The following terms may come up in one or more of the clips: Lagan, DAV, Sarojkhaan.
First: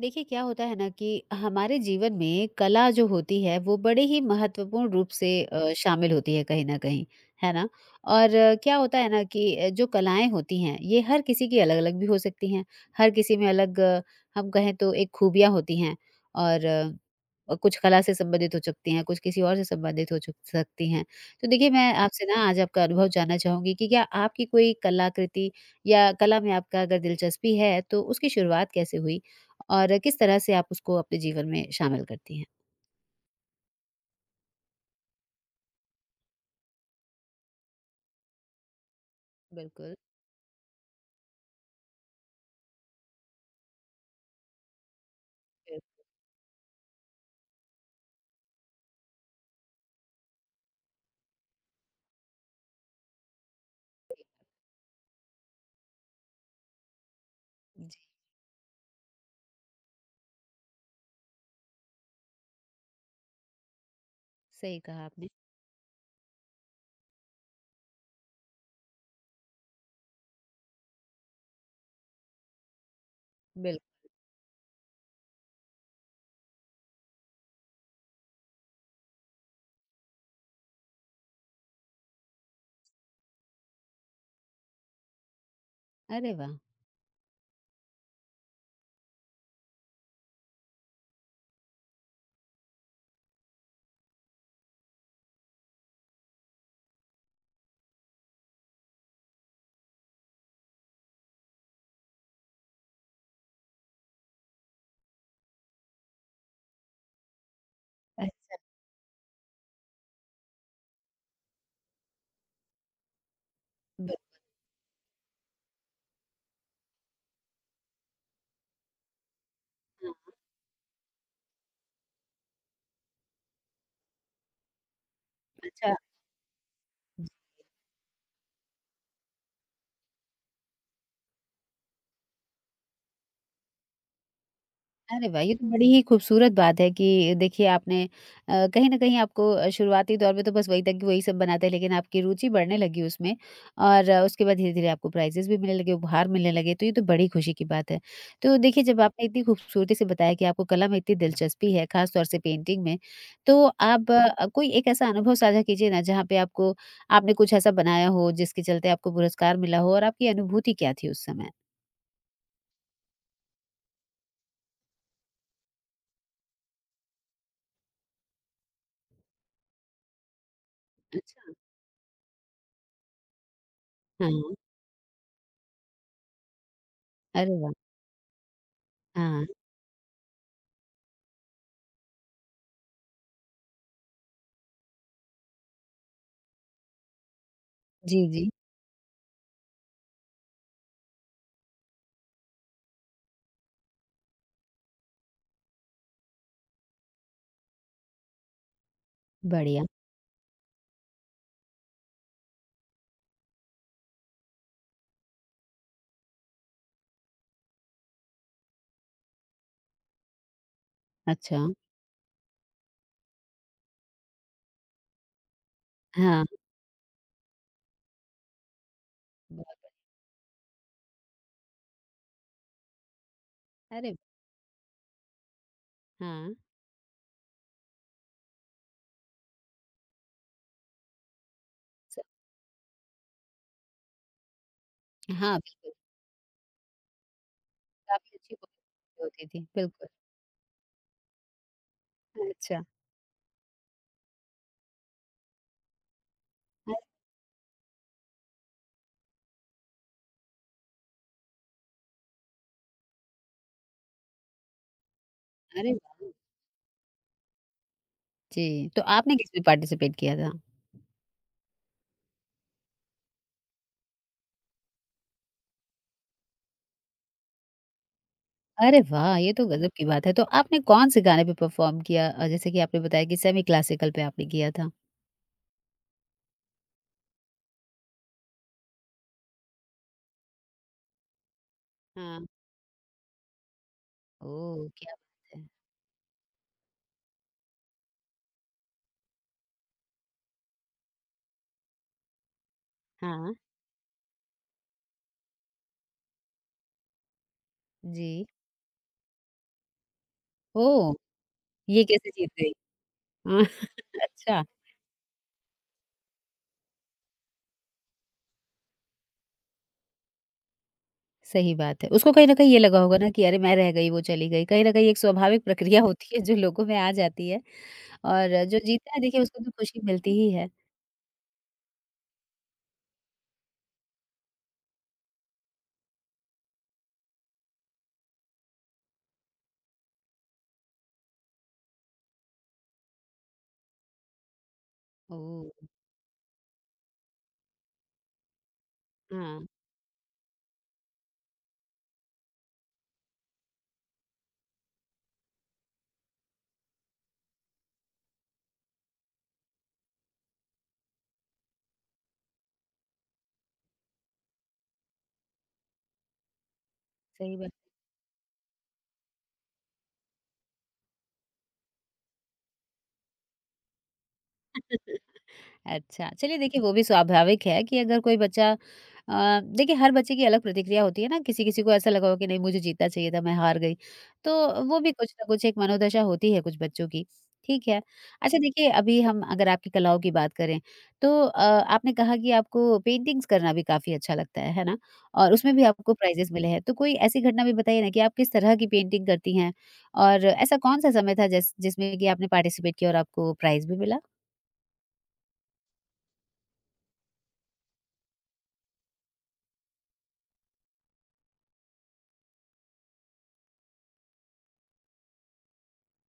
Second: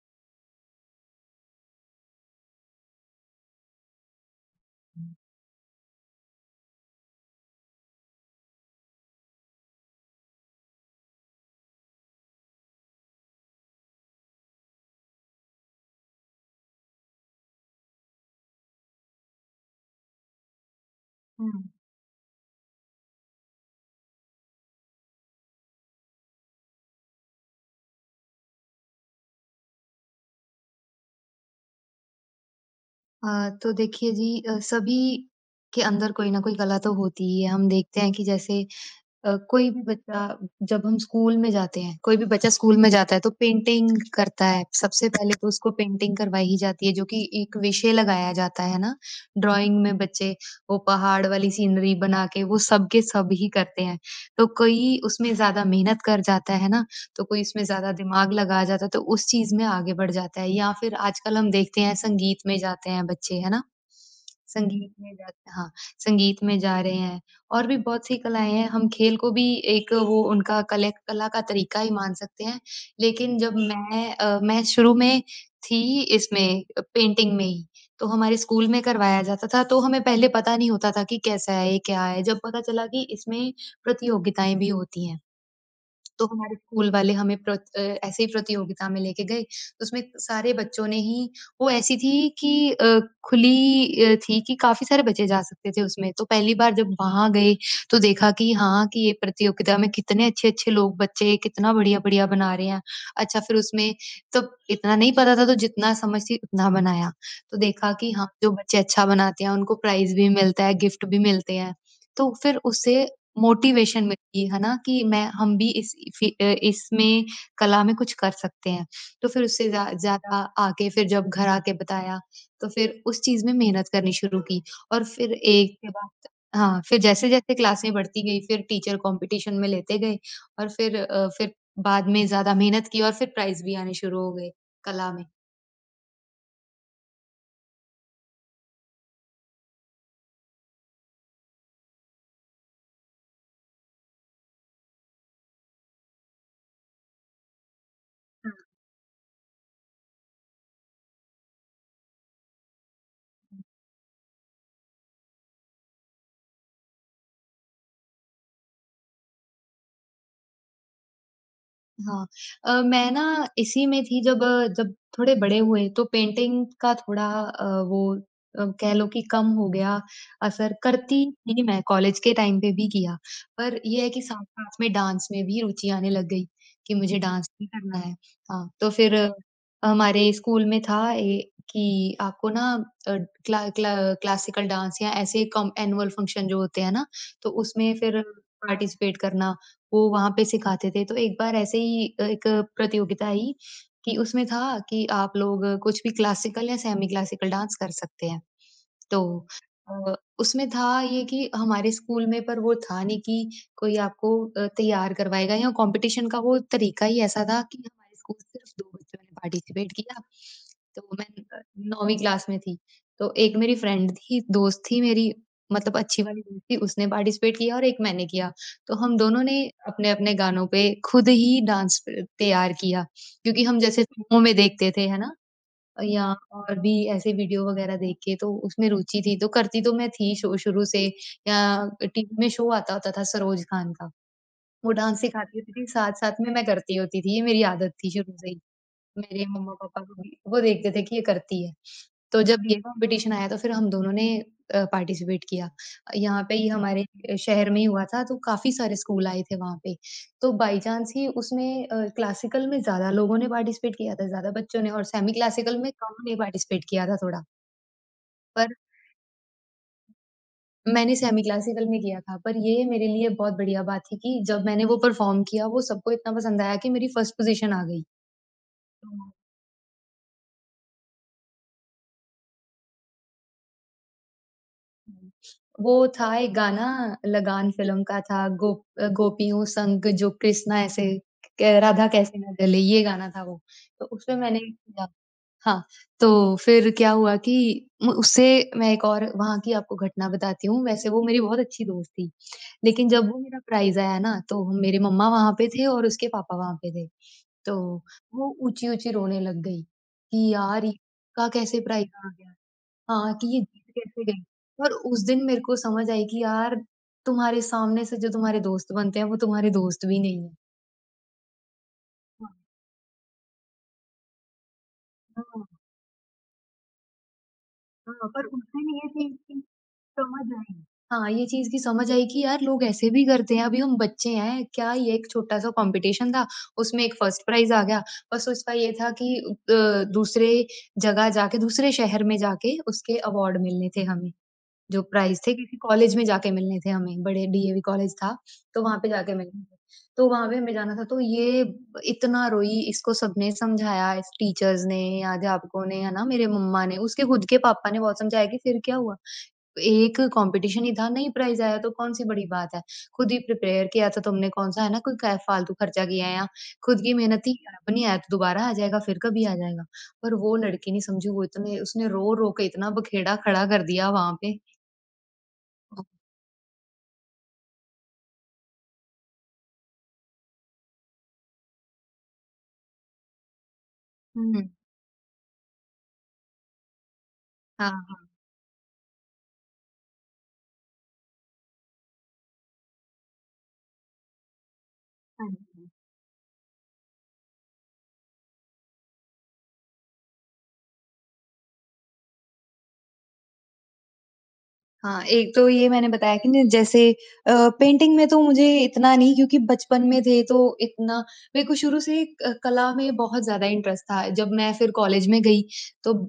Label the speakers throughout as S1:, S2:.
S1: देखिए क्या होता है ना कि हमारे जीवन में कला जो होती है वो बड़े ही महत्वपूर्ण रूप से शामिल होती है कहीं ना कहीं। है ना? और क्या होता है ना कि जो कलाएं होती हैं ये हर किसी की अलग अलग भी हो सकती हैं। हर किसी में अलग हम कहें तो एक खूबियां होती हैं। और अ, और कुछ कला से संबंधित हो सकती हैं, कुछ किसी और से संबंधित हो सकती हैं। तो
S2: हुँ।
S1: देखिए मैं आपसे ना आज आपका अनुभव जानना चाहूंगी कि क्या आपकी कोई कलाकृति या कला में आपका अगर दिलचस्पी है तो उसकी शुरुआत कैसे हुई और किस तरह से आप उसको अपने जीवन में शामिल करती हैं?
S2: तो देखिए जी सभी के अंदर कोई न कोई कला तो होती ही है। हम देखते हैं कि जैसे कोई भी
S1: बिल्कुल।
S2: बच्चा जब हम स्कूल में जाते हैं, कोई भी बच्चा स्कूल में जाता है तो पेंटिंग करता है। सबसे पहले तो उसको
S1: बिल्कुल। जी।
S2: पेंटिंग करवाई ही जाती है जो कि एक विषय लगाया जाता है ना, ड्राइंग में बच्चे वो पहाड़ वाली सीनरी बना के वो सब के सब ही करते हैं। तो कोई उसमें ज़्यादा मेहनत कर जाता है ना, तो कोई इसमें ज़्यादा
S1: जी,
S2: दिमाग लगा जाता है तो उस चीज़ में आगे बढ़ जाता है या फिर आजकल हम देखते हैं संगीत में जाते हैं बच्चे, है ना?
S1: सही
S2: संगीत
S1: कहा
S2: में
S1: आपने।
S2: जाते हाँ, संगीत में जा रहे हैं और भी बहुत सी कलाएँ हैं, हम खेल को भी एक वो उनका कले कला का तरीका ही मान सकते हैं। लेकिन जब
S1: बिल्कुल।
S2: मैं शुरू में थी इसमें पेंटिंग में ही, तो हमारे स्कूल में करवाया जाता था, तो हमें पहले पता नहीं होता था कि कैसा है, ये क्या है? जब पता चला कि इसमें प्रतियोगिताएँ भी होती हैं। तो
S1: अरे वाह!
S2: हमारे स्कूल वाले हमें ऐसे ही प्रतियोगिता में लेके गए, तो उसमें सारे बच्चों ने ही वो ऐसी थी कि खुली थी कि काफ़ी सारे बच्चे जा सकते थे उसमें, तो पहली बार जब वहाँ गए, तो देखा कि हाँ, कि ये प्रतियोगिता में कितने अच्छे-अच्छे लोग बच्चे कितना बढ़िया-बढ़िया बना रहे हैं। अच्छा फिर उसमें तब इतना नहीं पता था तो जितना समझती उतना बनाया, तो देखा कि हाँ, जो
S1: अच्छा।
S2: बच्चे अच्छा बनाते हैं उनको प्राइज़ भी मिलता है, गिफ्ट भी मिलते हैं, तो फिर उससे मोटिवेशन
S1: ब
S2: मिलती है ना कि मैं हम भी इस फी अ, इसमें कला में कुछ कर सकते हैं। तो फिर उससे ज़्या
S1: हाँ,
S2: ज़्यादा आगे फिर जब घर आके बताया, तो फिर उस चीज़ में मेहनत करनी शुरू की और फिर एक के
S1: अच्छा।
S2: बाद हाँ, फिर जैसे-जैसे क्लासें बढ़ती गई फिर टीचर कॉम्पिटिशन में लेते गए और फिर फिर बाद में ज़्यादा मेहनत की और फिर प्राइज़ भी आने शुरू हो गए कला में।
S1: अरे वाह! ये तो बड़ी ही खूबसूरत बात है कि देखिए आपने कहीं न कहीं आपको शुरुआती दौर में तो बस वही था कि वही सब बनाते हैं, लेकिन आपकी रुचि बढ़ने लगी उसमें और उसके बाद धीरे-धीरे आपको प्राइज़ेज़ भी मिलने लगे, उपहार मिलने लगे, तो ये तो बड़ी खुशी की बात है। तो देखिए जब आपने इतनी खूबसूरती से बताया कि आपको कला में इतनी दिलचस्पी है, ख़ास तौर से पेंटिंग में,
S2: हाँ।
S1: तो आप कोई एक ऐसा अनुभव साझा कीजिए ना जहाँ पे आपको आपने कुछ ऐसा बनाया हो जिसके चलते आपको पुरस्कार मिला हो और आपकी अनुभूति क्या थी उस समय?
S2: हाँ। मैं ना इसी में थी जब थोड़े बड़े हुए तो पेंटिंग का थोड़ा वो कह लो कि कम हो गया असर। करती
S1: अच्छा।
S2: थी मैं कॉलेज के टाइम पे भी किया। पर ये है कि
S1: हाँ।
S2: साथ-साथ में डांस में भी रुचि आने लग गई कि मुझे डांस
S1: अरे
S2: भी
S1: वाह!
S2: करना है। हाँ, तो फिर
S1: हाँ।
S2: हमारे स्कूल में था ए कि आपको ना अ, क्ला क्ला क्लासिकल डांस या ऐसे कॉम एनुअल फंक्शन जो होते हैं ना, तो उसमें फिर
S1: जी, जी।
S2: पार्टिसिपेट करना। वो वहाँ पे सिखाते थे। तो एक बार ऐसे ही एक प्रतियोगिता आई कि उसमें था कि आप लोग कुछ भी क्लासिकल या सेमी क्लासिकल डांस कर सकते हैं। तो
S1: बढ़िया।
S2: उसमें था ये कि हमारे स्कूल में पर वो था नहीं कि कोई आपको तैयार करवाएगा या कॉम्पिटिशन का वो तरीका ही ऐसा था कि हमारे स्कूल सिर्फ 2 बच्चों ने पार्टिसिपेट किया। तो मैं
S1: अच्छा।
S2: अ, 9वीं क्लास में थी। तो एक मेरी फ्रेंड थी, दोस्त थी मेरी मतलब अच्छी वाली
S1: हाँ।
S2: दोस्त थी, उसने पार्टिसिपेट किया और एक मैंने किया। तो हम दोनों ने
S1: बहुत।
S2: अपने-अपने गानों पे खुद ही डांस तैयार किया क्योंकि हम जैसे
S1: अरे!
S2: फ़िल्मों में देखते थे, है ना? या
S1: हाँ।
S2: और भी ऐसे वीडियो वगैरह देख के तो उसमें रुचि थी, तो करती तो मैं थी शो शुरू से या
S1: स
S2: टीवी में शो आता होता था सरोज खान का, वो डांस
S1: हाँ,
S2: सिखाती होती थी,
S1: बिल्कुल।
S2: साथ-साथ में मैं करती होती थी, ये मेरी आदत थी शुरू
S1: काफ़ी
S2: से
S1: अच्छी
S2: ही।
S1: बात
S2: मेरे
S1: होती थी,
S2: मम्मा-पापा
S1: बिल्कुल।
S2: को भी वो देखते थे कि ये करती है। तो जब ये
S1: अच्छा।
S2: कॉम्पिटिशन आया तो फिर हम दोनों ने पार्टिसिपेट किया। यहाँ पे ही
S1: अ
S2: हमारे शहर में ही हुआ था तो काफ़ी सारे स्कूल आए थे वहाँ पे। तो बाय चांस ही उसमें क्लासिकल में ज़्यादा लोगों ने पार्टिसिपेट किया था, ज़्यादा बच्चों ने और सेमी क्लासिकल में
S1: अरे
S2: कम
S1: वाह!
S2: ने पार्टिसिपेट किया था थोड़ा। पर
S1: जी, तो आपने किसमें पार्टिसिपेट किया था?
S2: मैंने सेमी क्लासिकल में किया था, पर ये मेरे लिए बहुत बढ़िया बात थी कि जब मैंने वो परफ़ॉर्म किया, वो सबको इतना पसंद आया कि मेरी फर्स्ट पोज़ीशन आ गई।
S1: अरे वाह! ये तो गज़ब की बात है, तो आपने कौन-से गाने पे परफ़ॉर्म किया? जैसे कि आपने बताया कि सेमी क्लासिकल पे आपने किया था।
S2: हुँ। वो था एक गाना लगान फ़िल्म का था गोपियों संग जो कृष्णा ऐसे क राधा कैसे
S1: हाँ।
S2: न जले ये गाना था वो। तो उसमें मैंने
S1: ओह!
S2: किया
S1: क्या बात है!
S2: हाँ, तो फिर क्या हुआ कि म उससे मैं एक और वहाँ की आपको घटना बताती हूँ। वैसे वो मेरी बहुत अच्छी दोस्त थी। लेकिन जब वो
S1: हाँ।
S2: मेरा प्राइज़ आया ना तो मेरे मम्मा वहाँ पे थे और उसके पापा वहाँ पे थे। तो
S1: जी।
S2: वो ऊँची-ऊँची रोने लग गई कि यार
S1: ओह!
S2: इसका कैसे
S1: ये
S2: प्राइज़
S1: कैसे
S2: आ
S1: जीत
S2: गया?
S1: गई?
S2: हाँ, कि ये जीत कैसे गई?
S1: अच्छा।
S2: और उस दिन मेरे को समझ आई कि यार तुम्हारे सामने से जो तुम्हारे दोस्त बनते हैं वो तुम्हारे दोस्त भी नहीं हैं।
S1: सही बात है। उसको कहीं
S2: हाँ,
S1: न कहीं ये लगा होगा ना कि अरे मैं रह गई, वो चली गई। कहीं न कहीं एक स्वाभाविक प्रक्रिया होती है जो लोगों में आ जाती है।
S2: हाँ, हाँ, पर उस
S1: और जो
S2: दिन ये
S1: जीतता है
S2: चीज़
S1: देखिए
S2: की
S1: उसको तो खुशी मिलती ही
S2: समझ
S1: है।
S2: आई। हाँ, ये चीज़ की समझ आई कि यार लोग ऐसे भी करते हैं, अभी हम बच्चे हैं, क्या ये एक छोटा-सा कॉम्पिटिशन था, उसमें एक फर्स्ट प्राइज़ आ गया। बस उसका ये था कि दूसरे जगह जाके दूसरे शहर में जाके उसके अवार्ड मिलने थे हमें। जो प्राइज़ थे क्योंकि
S1: ओह!
S2: कॉलेज में जाके मिलने थे हमें, बड़े डीएवी कॉलेज था, तो वहाँ पे जाके मिलने
S1: हाँ,
S2: थे। तो वहाँ पे हमें जाना था तो ये इतना रोई, इसको सबने समझाया, इस टीचर्स ने, अध्यापकों ने, है ना, मेरे मम्मा ने, उसके खुद के पापा ने बहुत समझाया कि फिर क्या हुआ? एक कॉम्पिटिशन ही था, नहीं प्राइज़ आया तो कौन-सी बड़ी बात है? खुद ही प्रिपेयर किया था तुमने कौन-सा, है ना, कोई क फालतू खर्चा किया है या खुद की मेहनत ही
S1: सही बात।
S2: है, अब नहीं आया तो दोबारा आ जाएगा, फिर कभी आ जाएगा। पर वो लड़की नहीं समझी, वो इतने उसने रो-रो के इतना बखेड़ा खड़ा कर दिया वहाँ पे।
S1: अच्छा, चलिए देखिए वो भी स्वाभाविक है कि अगर कोई बच्चा देखिए हर बच्चे की अलग प्रतिक्रिया होती है ना, किसी-किसी को ऐसा लगा हो कि नहीं मुझे जीतना चाहिए था, मैं हार गई।
S2: हुँ।
S1: तो वो भी कुछ ना कुछ एक मनोदशा होती है कुछ बच्चों की। ठीक
S2: हाँ,
S1: है।
S2: हाँ।
S1: अच्छा देखिए अभी हम अगर आपकी कलाओं की बात करें, तो आपने कहा कि आपको पेंटिंग्स करना भी काफ़ी अच्छा लगता है ना?
S2: हाँ
S1: और उसमें भी
S2: जी।
S1: आपको प्राइज़ेज़ मिले हैं, तो कोई ऐसी घटना भी बताइए ना कि आप किस तरह की पेंटिंग करती हैं? और ऐसा कौन-सा समय था जिसमें कि आपने पार्टिसिपेट किया और आपको प्राइज़ भी मिला?
S2: हाँ, एक तो ये मैंने बताया कि न जैसे पेंटिंग में तो मुझे इतना नहीं क्योंकि बचपन में थे तो इतना मेरे को शुरू से क कला में बहुत ज़्यादा इंटरेस्ट था। जब मैं फिर कॉलेज में गई तो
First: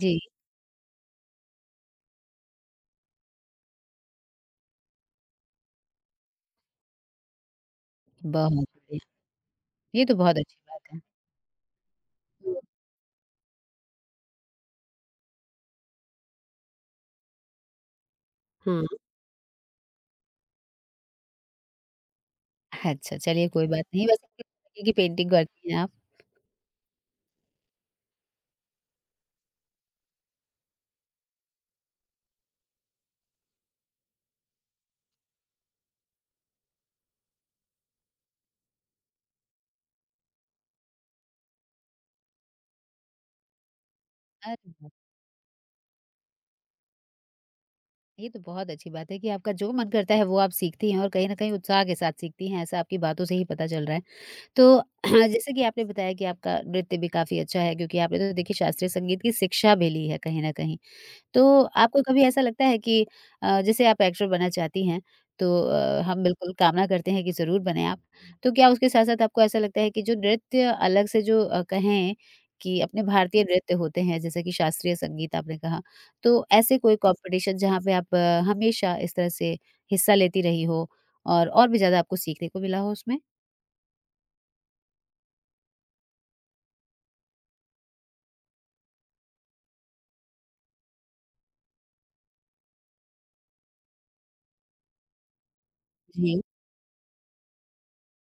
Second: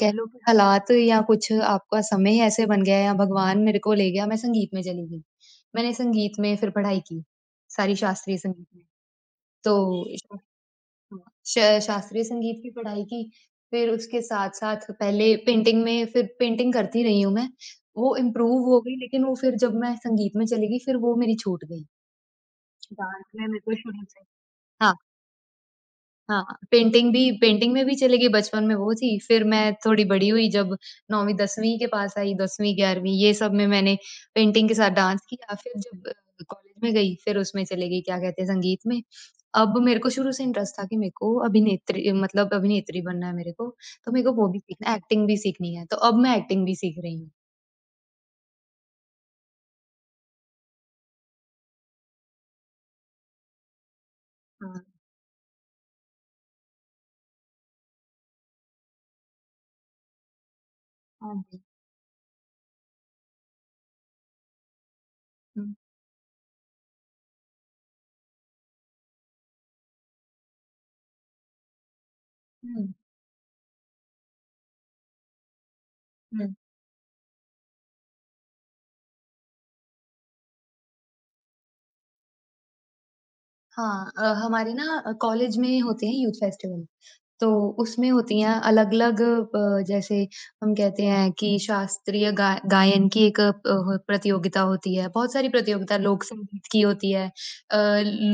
S2: कह
S1: जी।
S2: लो कि हालात या कुछ आपका समय ऐसे बन गया या भगवान मेरे को ले गया, मैं संगीत में चली गई। मैंने संगीत में फिर पढ़ाई की, सारी शास्त्रीय
S1: बहुत
S2: संगीत में।
S1: बढ़िया। ये
S2: तो
S1: तो बहुत अच्छी बात है।
S2: हाँ, श शास्त्रीय
S1: हुँ।
S2: संगीत की पढ़ाई की, फिर उसके साथ-साथ पहले पेंटिंग में फिर पेंटिंग करती रही हूँ मैं, वो इम्प्रूव हो
S1: हुँ।
S2: गई लेकिन वो फिर जब मैं संगीत में चली गई फिर वो मेरी छूट गई।
S1: अच्छा,
S2: डांस में
S1: चलिए
S2: मेरे
S1: कोई
S2: को
S1: बात
S2: शुरू
S1: नहीं,
S2: से
S1: वैसे किस तरीके की पेंटिंग करती हैं आप?
S2: हाँ, पेंटिंग भी पेंटिंग में भी चली गई बचपन में वो थी, फिर मैं थोड़ी बड़ी हुई जब 9वीं-10वीं के पास आई 10वीं-11वीं ये सब में मैंने पेंटिंग के साथ डांस किया, फिर जब कॉलेज में गई फिर उसमें चली गई क्या कहते हैं संगीत में। अब मेरे को शुरू से इंटरेस्ट था कि मेरे को अभिनेत्री मतलब अभिनेत्री बनना है मेरे को, तो मेरे को वो भी
S1: अरे
S2: सीखना
S1: वाह!
S2: है, एक्टिंग भी सीखनी है, तो अब मैं एक्टिंग भी सीख रही हूँ।
S1: ये तो बहुत अच्छी बात है कि आपका जो मन करता है वो आप सीखती हैं और कहीं न कहीं उत्साह के साथ सीखती हैं, ऐसा आपकी बातों से ही पता चल रहा है।
S2: हाँ,
S1: तो जैसे कि आपने बताया कि आपका नृत्य भी काफ़ी अच्छा है क्योंकि आपने तो देखिए शास्त्रीय संगीत की शिक्षा भी ली है कहीं न कहीं।
S2: हाँ जी।
S1: तो आपको कभी ऐसा लगता है कि जैसे आप एक्टर बनना चाहती हैं, तो
S2: हुँ,
S1: हम बिल्कुल कामना करते हैं कि ज़रूर बनें आप। तो क्या उसके साथ-साथ आपको ऐसा लगता है कि जो नृत्य अलग से जो कहें कि
S2: हुँ,
S1: अपने भारतीय नृत्य होते हैं, जैसे कि शास्त्रीय संगीत आपने कहा, तो
S2: हुँ।
S1: ऐसे कोई कॉम्पिटिशन जहाँ पे आप हमेशा इस तरह से हिस्सा लेती रही हो और भी ज़्यादा आपको सीखने को मिला हो उसमें?
S2: हाँ, हमारे ना कॉलेज में होते हैं यूथ फेस्टिवल। तो उसमें होती हैं अलग-अलग जैसे हम कहते हैं कि शास्त्रीय गा गायन की एक अ, ह प्रतियोगिता होती है, बहुत सारी प्रतियोगिता लोक
S1: जी।
S2: संगीत की होती है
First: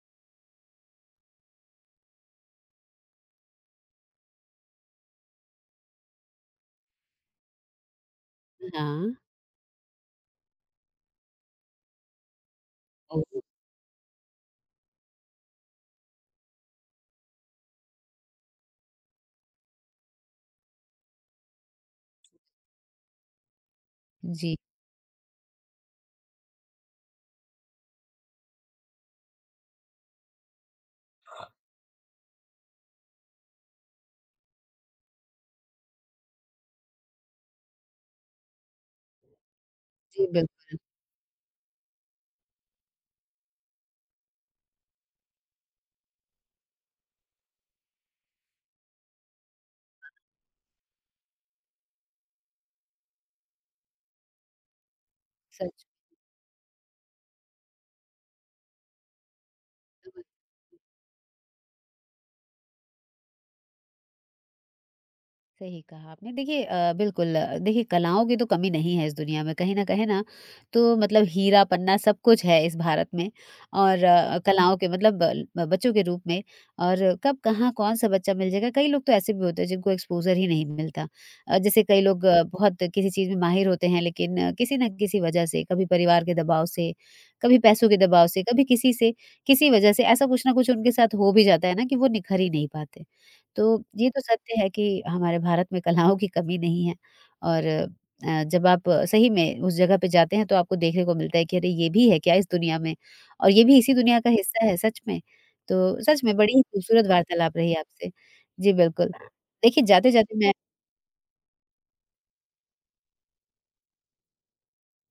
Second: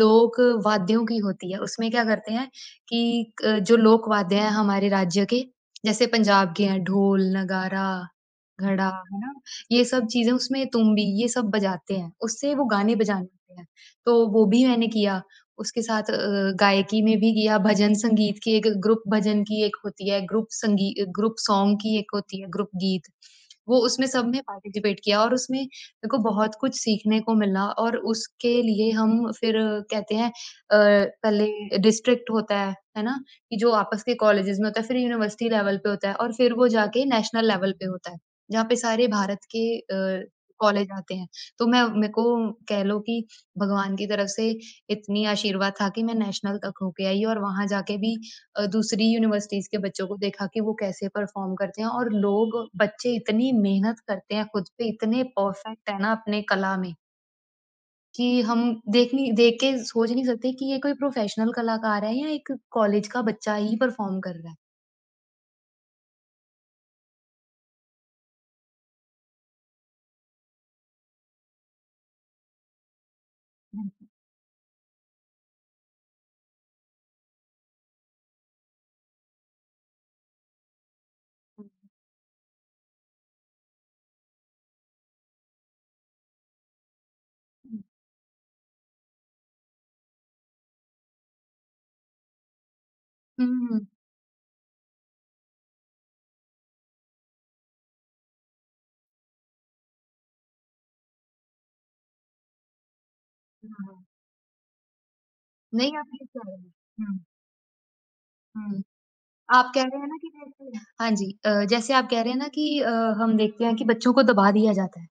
S2: लोक वाद्यों की होती है। उसमें क्या करते हैं कि क जो लोक वाद्य हैं हमारे राज्य के, जैसे पंजाब के हैं ढोल, नगारा, घड़ा,
S1: हाँ।
S2: है ना? ये सब चीज़ें उसमें तुम्बी ये सब बजाते हैं, उससे वो गाने बजाने
S1: ओह!
S2: होते हैं। तो वो भी मैंने किया उसके साथ गायकी में भी किया, भजन संगीत की एक ग्रुप भजन की एक होती है, ग्रुप संगी ग्रुप सॉन्ग की एक होती है, ग्रुप गीत। वो उसमें सब में
S1: जी,
S2: पार्टिसिपेट किया और उसमें मेरे को बहुत कुछ सीखने को मिला और उसके लिए हम फिर कहते हैं पहले डिस्ट्रिक्ट होता है ना? कि जो आपस के कॉलेजेस में होता है, फिर यूनिवर्सिटी लेवल पे होता है और फिर वो जाके नेशनल लेवल पे होता है, जहाँ पे सारे भारत के
S1: जी, बिल्कुल।
S2: कॉलेज आते हैं। तो मैं मेरे को कह लो कि भगवान की तरफ से इतनी आशीर्वाद था कि मैं नेशनल तक होके आई और वहाँ जाके भी दूसरी यूनिवर्सिटीज़ के बच्चों को देखा कि वो कैसे परफ़ॉर्म करते हैं और लोग बच्चे इतनी मेहनत करते हैं खुद पे, इतने
S1: सच।
S2: परफ़ेक्ट है ना अपने कला में कि हम देख के सोच नहीं सकते कि ये कोई प्रोफ़ेशनल कलाकार है या एक कॉलेज का बच्चा ही परफ़ॉर्म कर रहा है।
S1: सही कहा आपने। देखिए बिल्कुल देखिए कलाओं की तो कमी नहीं है इस दुनिया में कहीं ना कहीं ना। तो मतलब हीरा पन्ना सब कुछ है इस भारत में और कलाओं के मतलब बच्चों के रूप में और कब कहाँ कौन सा बच्चा मिल जाएगा। कई लोग तो ऐसे भी होते हैं जिनको एक्सपोजर ही नहीं मिलता। जैसे कई लोग बहुत किसी चीज़ में माहिर होते हैं, लेकिन किसी ना किसी वजह से, कभी परिवार के दबाव से, कभी पैसों के दबाव से, कभी किसी से किसी वजह से ऐसा कुछ ना कुछ उनके साथ हो भी जाता है ना कि वो निखर ही नहीं पाते।
S2: हुँ,
S1: तो ये तो सत्य है कि हमारे भारत में कलाओं की कमी नहीं है। और जब आप सही में उस जगह पे जाते हैं तो आपको देखने को मिलता है कि अरे ये भी है क्या इस दुनिया में, और ये भी इसी
S2: हाँ।
S1: दुनिया का हिस्सा है सच में।
S2: नहीं,
S1: तो
S2: आप ये
S1: सच में
S2: कह
S1: बड़ी
S2: रहे
S1: ही
S2: हैं।
S1: खूबसूरत वार्तालाप रही आपसे। जी,
S2: हुँ।
S1: बिल्कुल।
S2: आप कह
S1: देखिए
S2: रहे हैं ना कि
S1: जाते-जाते मैं
S2: जैसे हाँ जी, जैसे आप कह रहे हैं ना कि हम देखते हैं कि बच्चों को दबा दिया जाता है।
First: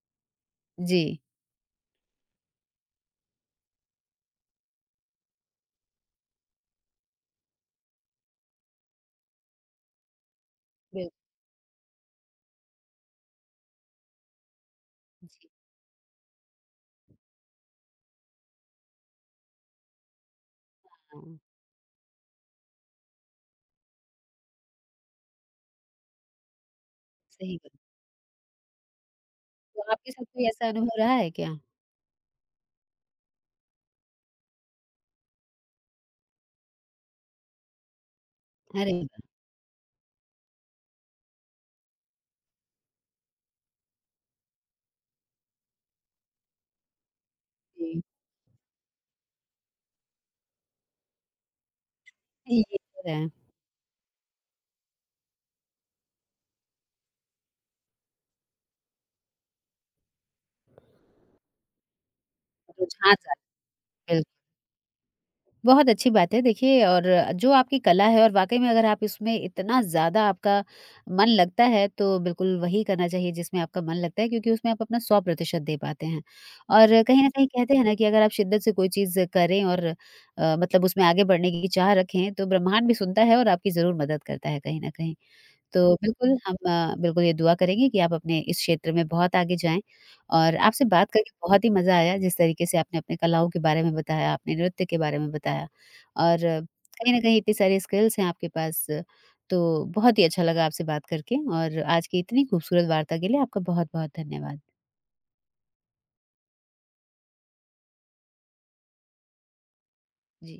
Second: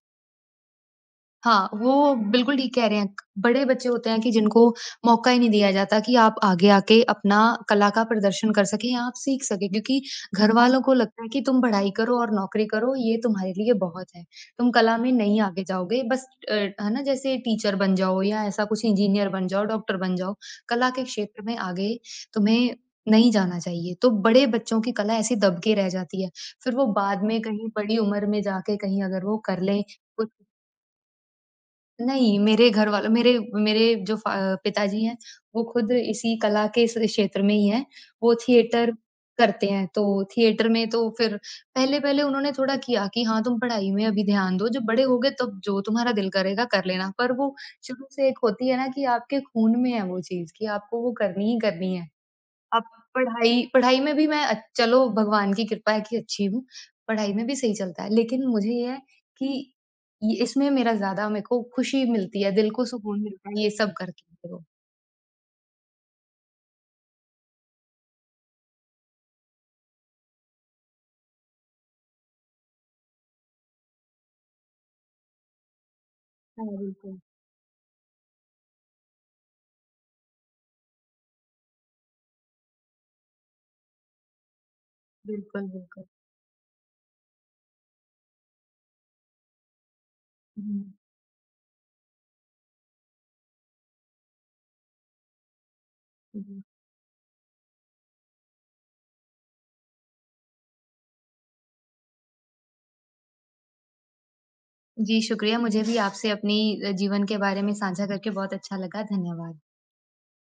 S1: जी,
S2: हाँ, वो बिल्कुल ठीक कह रहे हैं। बड़े बच्चे होते हैं कि जिनको मौका ही नहीं दिया जाता कि आप आगे आके अपना कला का प्रदर्शन कर सकें या आप सीख सकें क्योंकि हुँ। घरवालों को
S1: बिल
S2: लगता है कि तुम पढ़ाई करो और नौकरी करो, ये तुम्हारे लिए बहुत है। तुम कला में नहीं
S1: जी,
S2: आगे जाओगे, बस है ना जैसे टीचर बन जाओ या ऐसा कुछ इंजीनियर बन जाओ, डॉक्टर बन जाओ। कला के
S1: हाँ,
S2: क्षेत्र में आगे तुम्हें नहीं जाना चाहिए। तो बड़े बच्चों की कला ऐसी दब के रह जाती है। फिर वो बाद में
S1: सही
S2: कहीं
S1: बात।
S2: बड़ी उम्र में जाके कहीं अगर वो कर लें
S1: तो आपके साथ
S2: कुछ
S1: कोई ऐसा अनुभव रहा है क्या?
S2: नहीं, मेरे घर वालों मेरे मेरे जो फ पिताजी हैं, वो खुद इसी कला के इस क्षेत्र में ही हैं। वो थिएटर
S1: अरे वाह!
S2: करते हैं, तो थिएटर में तो फिर पहले-पहले उन्होंने थोड़ा किया कि हाँ, तुम पढ़ाई में अभी ध्यान दो, जब बड़े होगे तब जो तुम्हारा दिल करेगा कर लेना। पर वो
S1: जी,
S2: शुरू से एक होती है ना कि आपके खून में है वो चीज़ कि आपको वो करनी ही करनी है।
S1: ये
S2: अब
S1: तो है।
S2: पढ़ाई पढ़ाई में भी मैं चलो भगवान की कृपा है कि अच्छी हूँ, पढ़ाई में भी सही चलता है। लेकिन मुझे ये है कि ये इसमें मेरा ज़्यादा मेरे को खुशी मिलती है, दिल को
S1: रुझान
S2: सुकून
S1: सा
S2: मिलता है ये सब
S1: बिल
S2: करके तो।
S1: बहुत अच्छी बात है देखिए। और जो आपकी कला है और वाकई में अगर आप इसमें इतना ज़्यादा आपका मन लगता है तो बिल्कुल वही करना चाहिए जिसमें आपका मन लगता है क्योंकि उसमें आप अपना 100% दे पाते हैं।
S2: हाँ,
S1: और
S2: बिल्कुल।
S1: कहीं ना कहीं कहते हैं ना कि अगर आप शिद्दत से कोई चीज़ करें और मतलब उसमें आगे बढ़ने की चाह रखें तो ब्रह्मांड भी सुनता है और आपकी ज़रूर मदद करता है कहीं ना कहीं।
S2: बिल्कुल,
S1: तो
S2: बिल्कुल।
S1: बिल्कुल हम बिल्कुल ये दुआ करेंगे कि आप अपने इस क्षेत्र में बहुत आगे जाएँ और
S2: हुँ,
S1: आपसे बात करके बहुत ही मज़ा आया, जिस तरीके से आपने अपने कलाओं के बारे में बताया, आपने नृत्य के बारे में बताया और
S2: जी।
S1: कहीं न कहीं इतनी सारी स्किल्स हैं आपके पास, तो बहुत ही अच्छा लगा आपसे बात करके और आज की इतनी खूबसूरत वार्ता के लिए आपका बहुत-बहुत धन्यवाद।
S2: जी, शुक्रिया मुझे भी आपसे अपनी जीवन के बारे में साझा करके बहुत अच्छा लगा। धन्यवाद।
S1: जी।